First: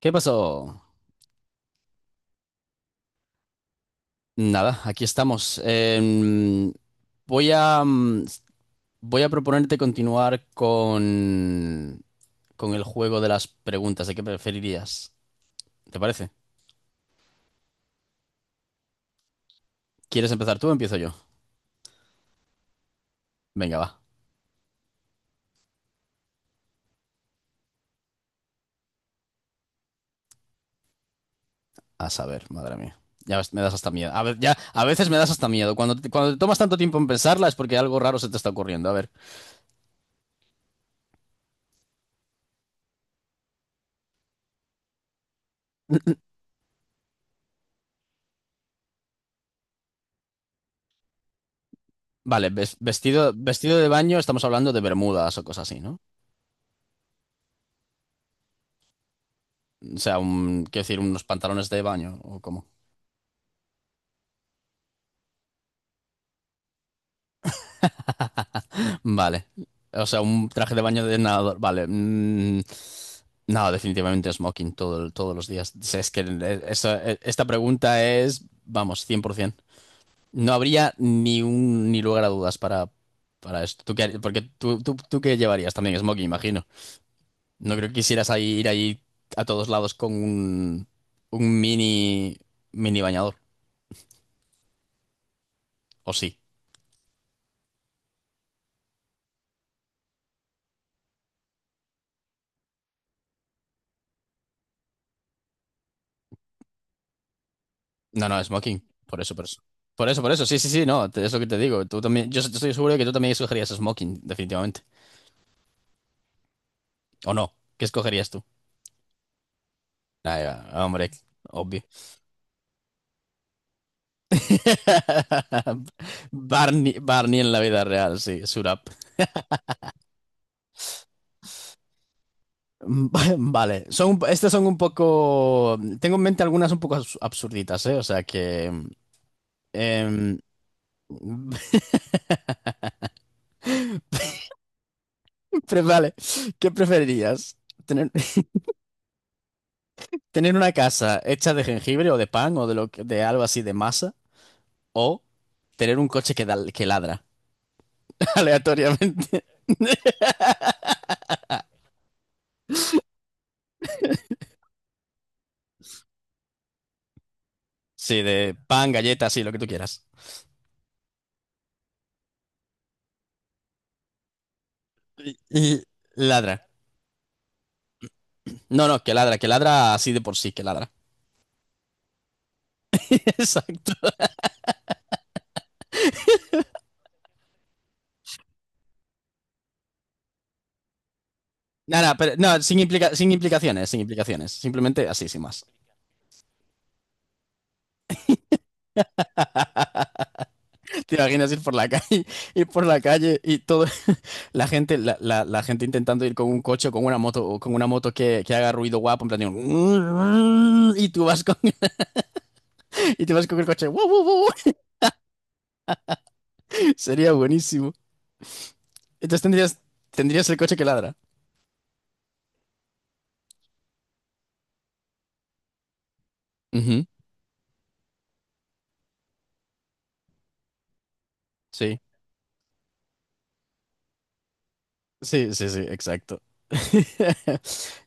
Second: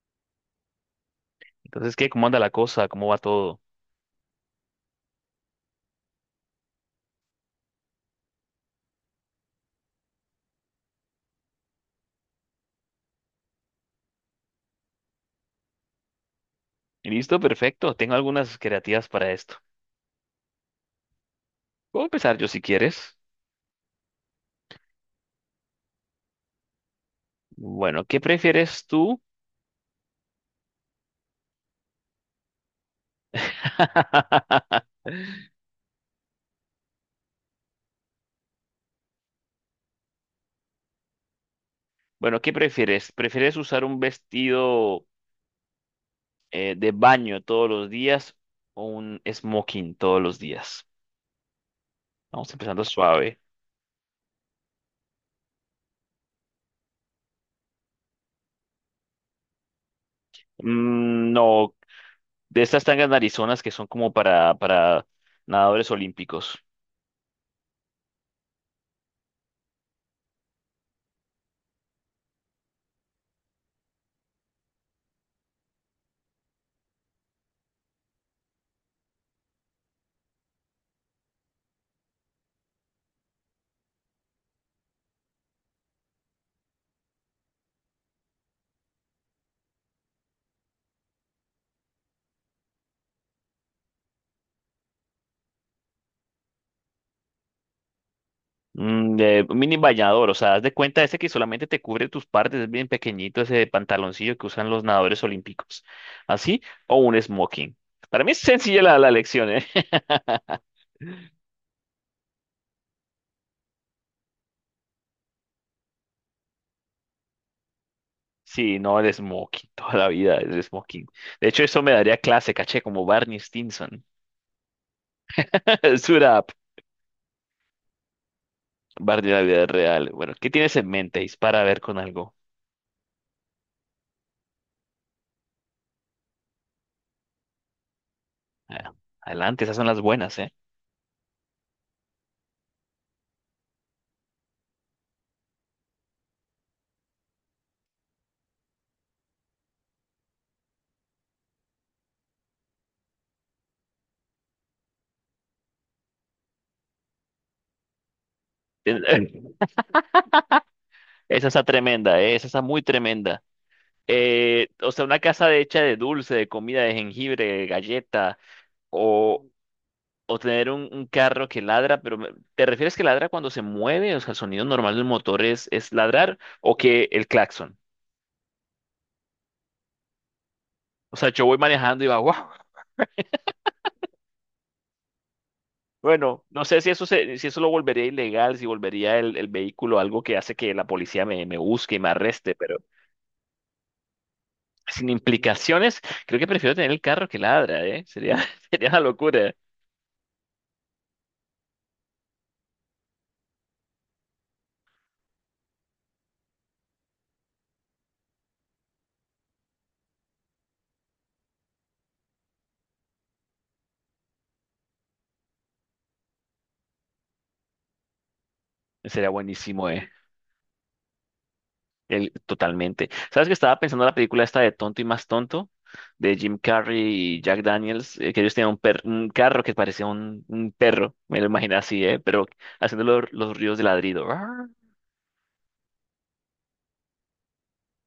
¿Qué pasó? Entonces, ¿qué? ¿Cómo anda la cosa? ¿Cómo va todo? Nada, aquí estamos. Voy a, mm, Voy a proponerte continuar con el juego de las preguntas de qué preferirías. ¿Te parece? Listo, perfecto. Tengo algunas creativas para esto. ¿Quieres empezar tú o empiezo yo? Puedo empezar yo si quieres. Venga, va. Bueno, ¿qué prefieres tú? A saber, madre mía. Ya ves, me das hasta miedo. Ya, a veces me das hasta miedo. Cuando te tomas tanto tiempo en pensarla es porque algo raro se te está ocurriendo. A ver. Bueno, ¿qué prefieres? ¿Prefieres usar un vestido de baño todos los días o un smoking todos los días? Vale, Vamos ves- empezando vestido, suave. vestido de baño, estamos hablando de bermudas o cosas así, ¿no? O sea, quiero decir, unos pantalones No, de baño o de cómo. estas tangas narizonas que son como para nadadores olímpicos. Vale. O sea, un traje de baño de nadador. Vale. No, definitivamente smoking todos los días. O sea, es que esta pregunta es, vamos, 100%. No habría ni lugar a dudas para esto. ¿Tú qué, porque tú qué llevarías también smoking, imagino? No creo que quisieras ir ahí a todos lados con un mini bañador. ¿O sí? De mini bañador, o sea, haz de cuenta ese que solamente te cubre tus partes, es bien pequeñito ese pantaloncillo que usan los nadadores olímpicos. Así, o un smoking. Para No, mí es no, smoking. sencilla la Por eso, por elección, eso. ¿eh? Por eso, por eso. Sí, sí, sí, no. Es lo que te digo. Tú también. Yo estoy seguro de que tú también escogerías smoking, definitivamente. ¿O no? ¿Qué escogerías tú? Sí, no, el smoking, toda la vida el Ah, smoking. hombre, De hecho, obvio. eso me daría clase, caché, como Barney Stinson. Suit up, Barney, Barney en la vida real, sí, Surap. Barney de la vida real. Bueno, ¿qué tienes en mente? Dispara a ver con algo. Vale, son, estas son un poco. Tengo en mente algunas un poco absurditas, ¿eh? O sea que. Ah, adelante, esas son las buenas, em, ¿eh? Vale, ¿qué preferirías? ¿Tener, tener una casa hecha de jengibre o de pan o de, de algo así de masa? O tener un coche que, que ladra aleatoriamente. Esa está tremenda, ¿eh? Esa está muy tremenda. O sea, una casa hecha de dulce, de comida, de jengibre, de Sí, galleta, de pan, galletas, sí, o, lo que tú quieras. o tener un carro que ladra, pero ¿te refieres que ladra cuando se mueve? O sea, el sonido normal del motor es, Y es ladrar ladra. o que el claxon. No, no, que ladra así de por sí, que ladra. O sea, yo voy manejando y va, wow. Exacto. Bueno, no sé si eso si eso lo volvería ilegal, si volvería el vehículo algo que hace que la policía me busque y me Nada, pero arreste, no, pero sin implicaciones, sin implicaciones. Simplemente sin así, sin más. implicaciones, creo que prefiero tener el carro que ladra, ¿eh? Sería, sería una locura. ¿Te imaginas ir por la calle, ir por la calle y todo, la gente, la gente intentando ir con un coche o con una moto, o con una moto que haga ruido guapo, en plan, y tú vas con, y tú vas con el coche, "Wow, wow, wow". Sería buenísimo. Sería Entonces tendrías, buenísimo, ¿eh? tendrías el coche que ladra. Totalmente. ¿Sabes que estaba pensando en la película esta de Tonto y Más Tonto? De Jim Ujú, Carrey y Jack Daniels, que ellos tenían un carro que parecía un perro, me lo imaginé sí, así, ¿eh? Pero haciendo los ríos de ladrido. Arr. sí, sí, sí, exacto.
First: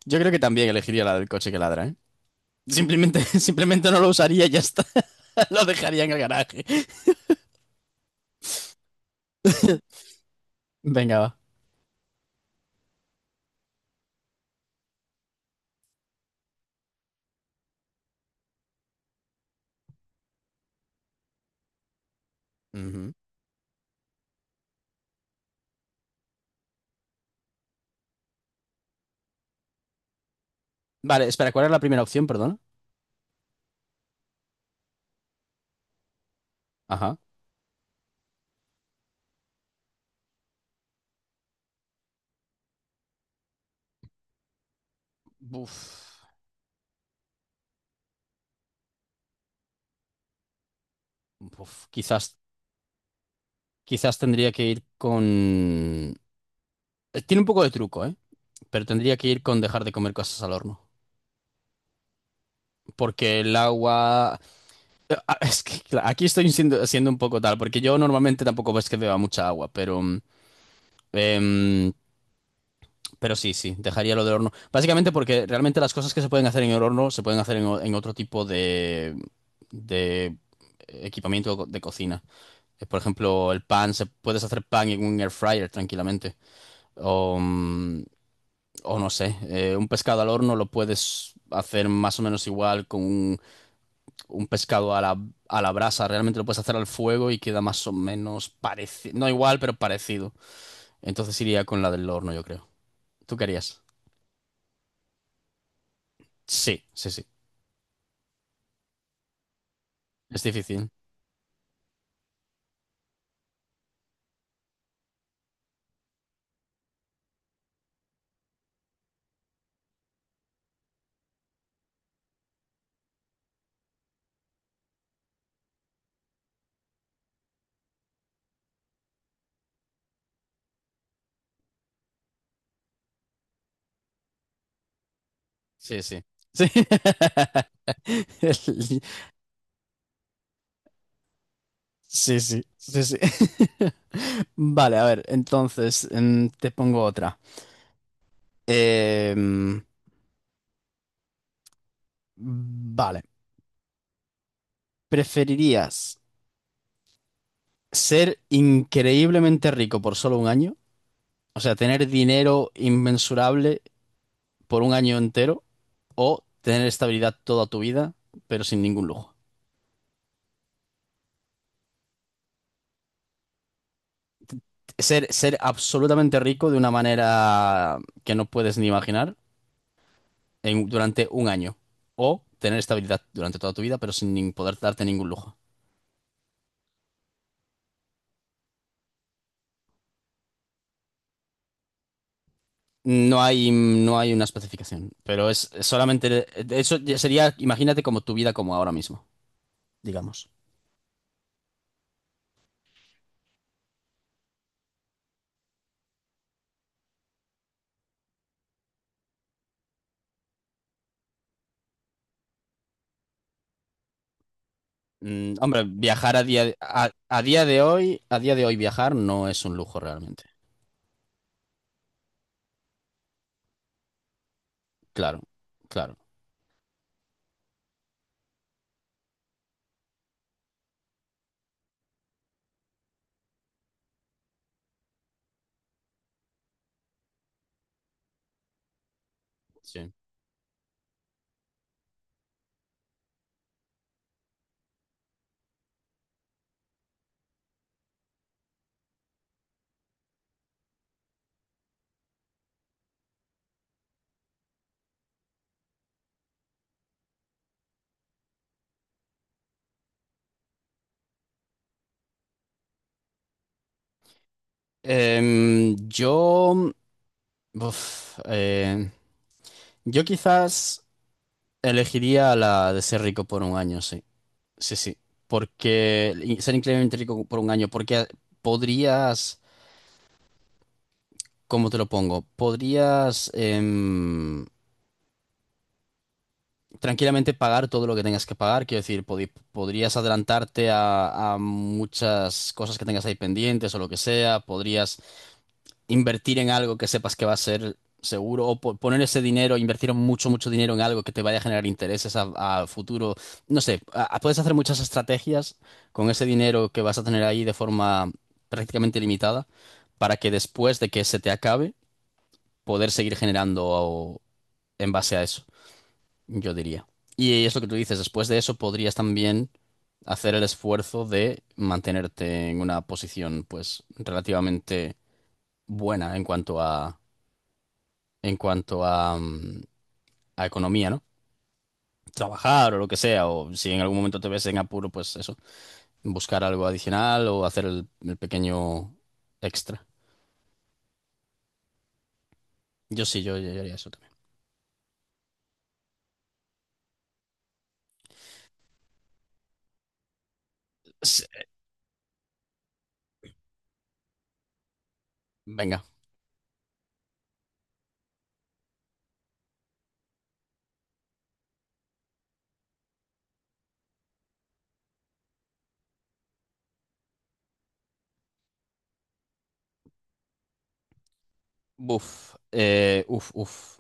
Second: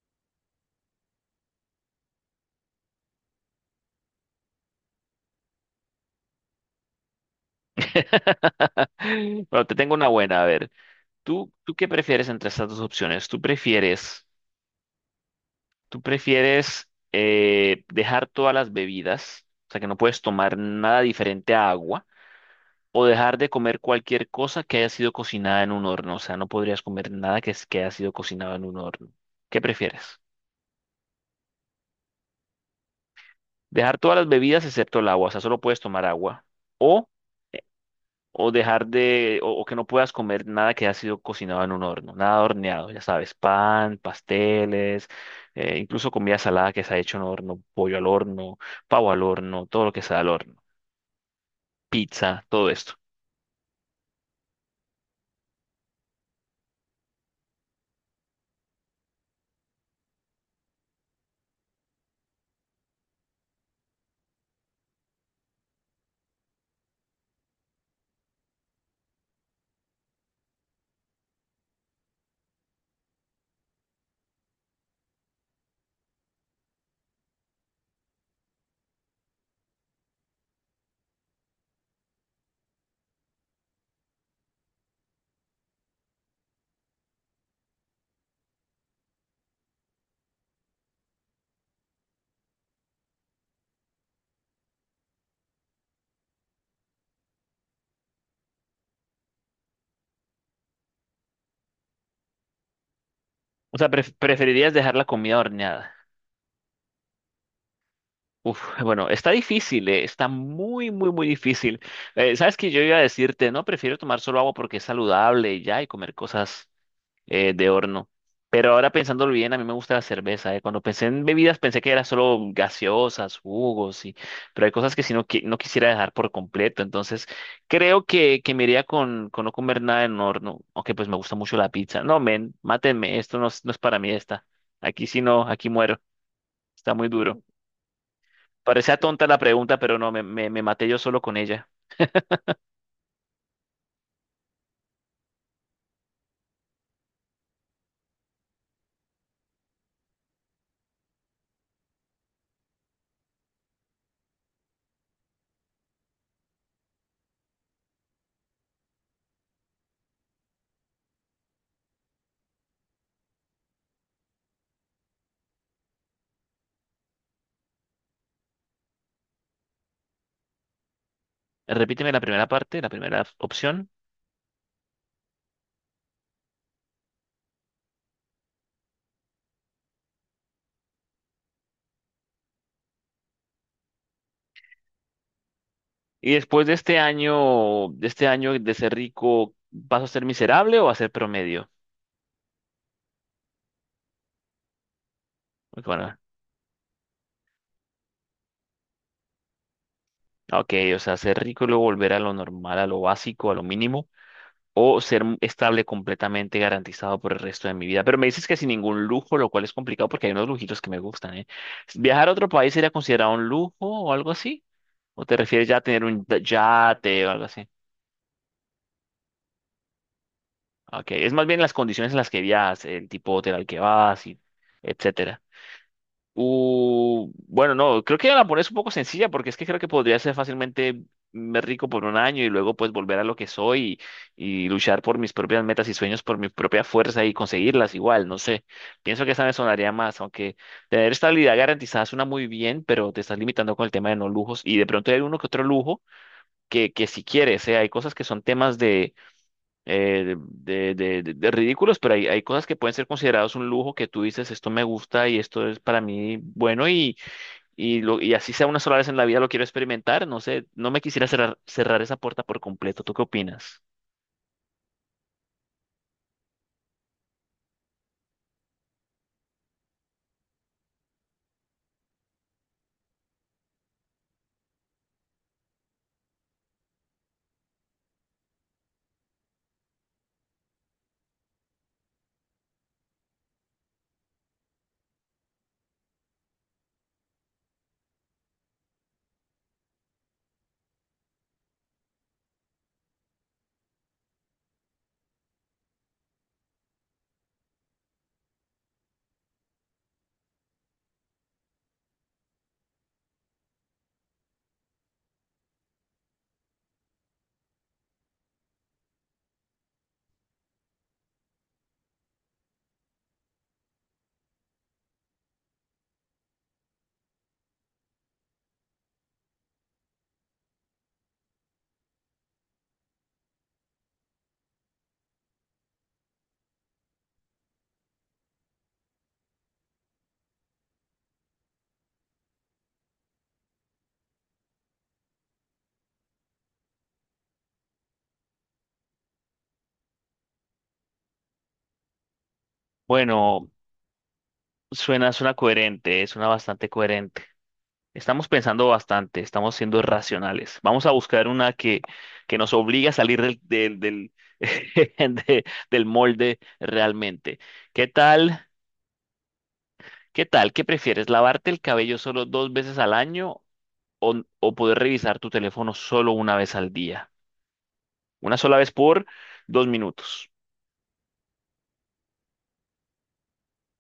Yo creo que también elegiría la del coche que ladra, ¿eh? Simplemente, simplemente no lo usaría y ya está. Lo dejaría en el garaje. Bueno, te tengo una buena, a ver. Venga, va. ¿Tú qué prefieres entre estas dos opciones? ¿Tú prefieres, dejar todas las bebidas, o sea, que no puedes tomar nada diferente a agua? O Ujú. dejar de comer cualquier cosa que haya sido cocinada en un horno. O sea, no podrías comer nada que haya sido cocinado en un horno. ¿Qué prefieres? Vale, espera, ¿cuál era la primera opción, perdón? Dejar todas las bebidas excepto el agua, o sea, solo puedes tomar agua. O, Ajá. o que no puedas comer nada que haya sido cocinado en un horno, nada horneado, ya sabes, pan, pasteles, incluso Buf, comida salada que se ha hecho en horno, pollo al horno, pavo al horno, todo lo que sea al horno, buf, quizás, pizza, todo esto. quizás tendría que ir con... tiene un poco de truco, ¿eh? Pero tendría que ir con dejar de comer cosas al horno. Porque el agua... Es que aquí estoy siendo un poco tal, porque yo normalmente tampoco ves que beba mucha agua, pero, em, pero sí, sí, dejaría lo del horno. Básicamente porque realmente las cosas que se pueden hacer en el horno se pueden hacer en otro tipo de equipamiento de cocina. Por ejemplo, el pan, puedes hacer pan en un air fryer tranquilamente. O, mm, o no sé, un pescado al horno lo puedes hacer más o menos igual un pescado a la brasa, realmente lo puedes hacer al fuego y queda más o menos parecido, no igual, pero parecido. Entonces iría con la del horno, yo creo. ¿Tú O querías? sea, preferirías dejar la comida horneada. Sí, sí, sí. Uf, bueno, está difícil. Está Es difícil. muy, muy, muy difícil. Sabes que yo iba a decirte, no, prefiero tomar solo agua porque es saludable y ya, y comer cosas de horno. Pero ahora pensándolo bien, a mí me gusta la cerveza, eh. Cuando pensé en bebidas pensé que era solo gaseosas, jugos, y pero hay cosas que si no, no quisiera dejar por completo. Entonces, creo que me iría con no comer nada en horno, aunque pues me gusta mucho la pizza. No, men, mátenme, esto no, no es para mí esta. Aquí sí no, aquí muero. Sí, sí. Sí. Está muy duro. Parecía tonta la pregunta, pero no, me maté yo solo con ella. Sí, sí, sí, sí. Vale, a ver, entonces te pongo otra. Em, vale, ¿preferirías ser increíblemente rico por solo un año? O sea, tener dinero inmensurable por un año entero o tener estabilidad toda tu vida, pero sin ningún lujo. Repíteme la primera parte, la primera opción. Ser absolutamente rico de una manera que no puedes ni imaginar durante un año o tener estabilidad durante toda tu vida, pero sin nin- poder darte ningún lujo. Y después de este año, de ser rico, ¿vas a ser miserable o a ser promedio? No hay, no hay una especificación, pero es Bueno, solamente, eso ya sería, imagínate como tu vida como ahora mismo, digamos. ok, o sea, ser rico y luego volver a lo normal, a lo básico, a lo mínimo, o ser estable completamente garantizado por el resto de mi vida. Pero me dices que sin ningún lujo, lo cual es complicado porque hay unos lujitos que me gustan, ¿eh? ¿Viajar a otro país sería considerado un lujo o algo así? ¿O te Mm, refieres ya a hombre, tener un viajar yate o algo así? A día de hoy viajar no es un lujo realmente. Okay, es más bien las condiciones en las que viajas, el tipo de hotel al que vas y Claro, etcétera. claro. Bueno, no, creo que la pones un poco sencilla porque es que creo que podría ser fácilmente me rico por un año y luego pues volver a lo que soy y luchar por mis propias metas y sueños por mi propia fuerza y conseguirlas igual, no sé. Pienso que esa me sonaría Sí. más, aunque tener estabilidad garantizada suena muy bien, pero te estás limitando con el tema de no lujos y de pronto hay uno que otro lujo que si quieres, hay cosas que son temas de ridículos, pero hay cosas que pueden ser considerados un lujo que tú dices, esto me gusta y esto es para mí bueno y así sea una sola vez en la vida lo quiero experimentar, no sé, no me quisiera cerrar esa puerta por completo, ¿tú qué opinas? Em, yo, uf, eh, yo quizás elegiría la de ser rico por un año, sí, sí, sí, porque y ser increíblemente rico por un año, porque podrías, ¿cómo te lo pongo? Podrías tranquilamente pagar todo lo que tengas que pagar, quiero decir, podrías adelantarte a, muchas cosas que tengas ahí pendientes o lo que sea, podrías invertir en algo que sepas que va a ser seguro o poner ese dinero, invertir mucho, mucho dinero en algo que te vaya a generar intereses a futuro. No sé, puedes hacer muchas estrategias con ese dinero que vas a tener ahí de forma prácticamente limitada para que después de que se te acabe, poder seguir generando en base a eso, yo diría. Y es lo que tú dices, después de eso podrías también hacer el esfuerzo de mantenerte en una posición pues relativamente buena en cuanto a en cuanto a, mm, economía, ¿no? Trabajar o lo que sea, o si en algún momento te ves en apuro, pues eso, buscar algo adicional o hacer el pequeño extra. Yo sí, yo, Bueno, yo haría eso también. suena coherente, suena bastante coherente. Estamos pensando bastante, estamos siendo racionales. Vamos a Sí. buscar una que nos obligue a salir del de- Venga, del molde realmente. ¿Qué tal? ¿Qué tal? ¿Qué prefieres? ¿Lavarte el cabello solo 2 veces al año o, o poder revisar tu teléfono solo una vez al día? Una sola vez por 2 minutos. buf, uf, uf.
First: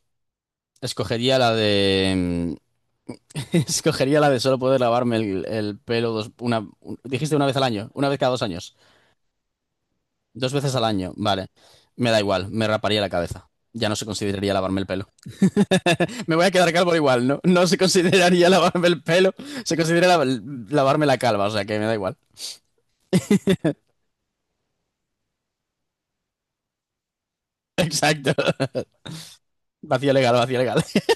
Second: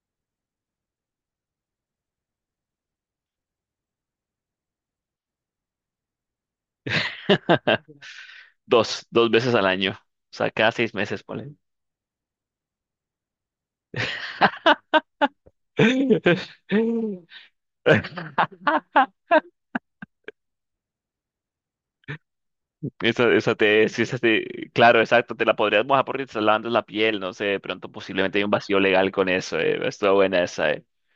Escogería la de... Escogería la de solo poder lavarme el pelo dos, una... dijiste una vez al año, una vez cada dos años. Dos veces al año. O Dos sea, cada veces al seis año, meses, vale. ponle. Me da igual, me raparía la cabeza. Ya no se consideraría lavarme el pelo. Me voy a quedar calvo igual, ¿no? No se consideraría lavarme el pelo, se considera lavarme la calva, o sea que me da igual. Sí, claro, exacto, te la podrías mojar porque te estás lavando la piel, no sé, de pronto Exacto. posiblemente hay un vacío legal con eso, eh. Vacío Estuvo legal, buena vacío esa, legal. eh.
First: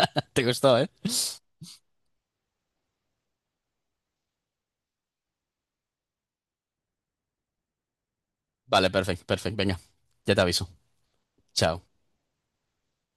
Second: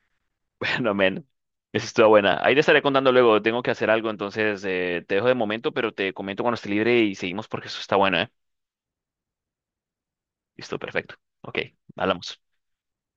Te gustó, ¿eh? Bueno, men, esa estuvo buena. Ahí te estaré contando luego, tengo que hacer algo, entonces te dejo de momento, pero te comento cuando esté libre y seguimos porque eso está bueno, eh. Vale, perfecto, perfecto, venga. Ya te aviso. Listo, perfecto. Ok, Chao. hablamos.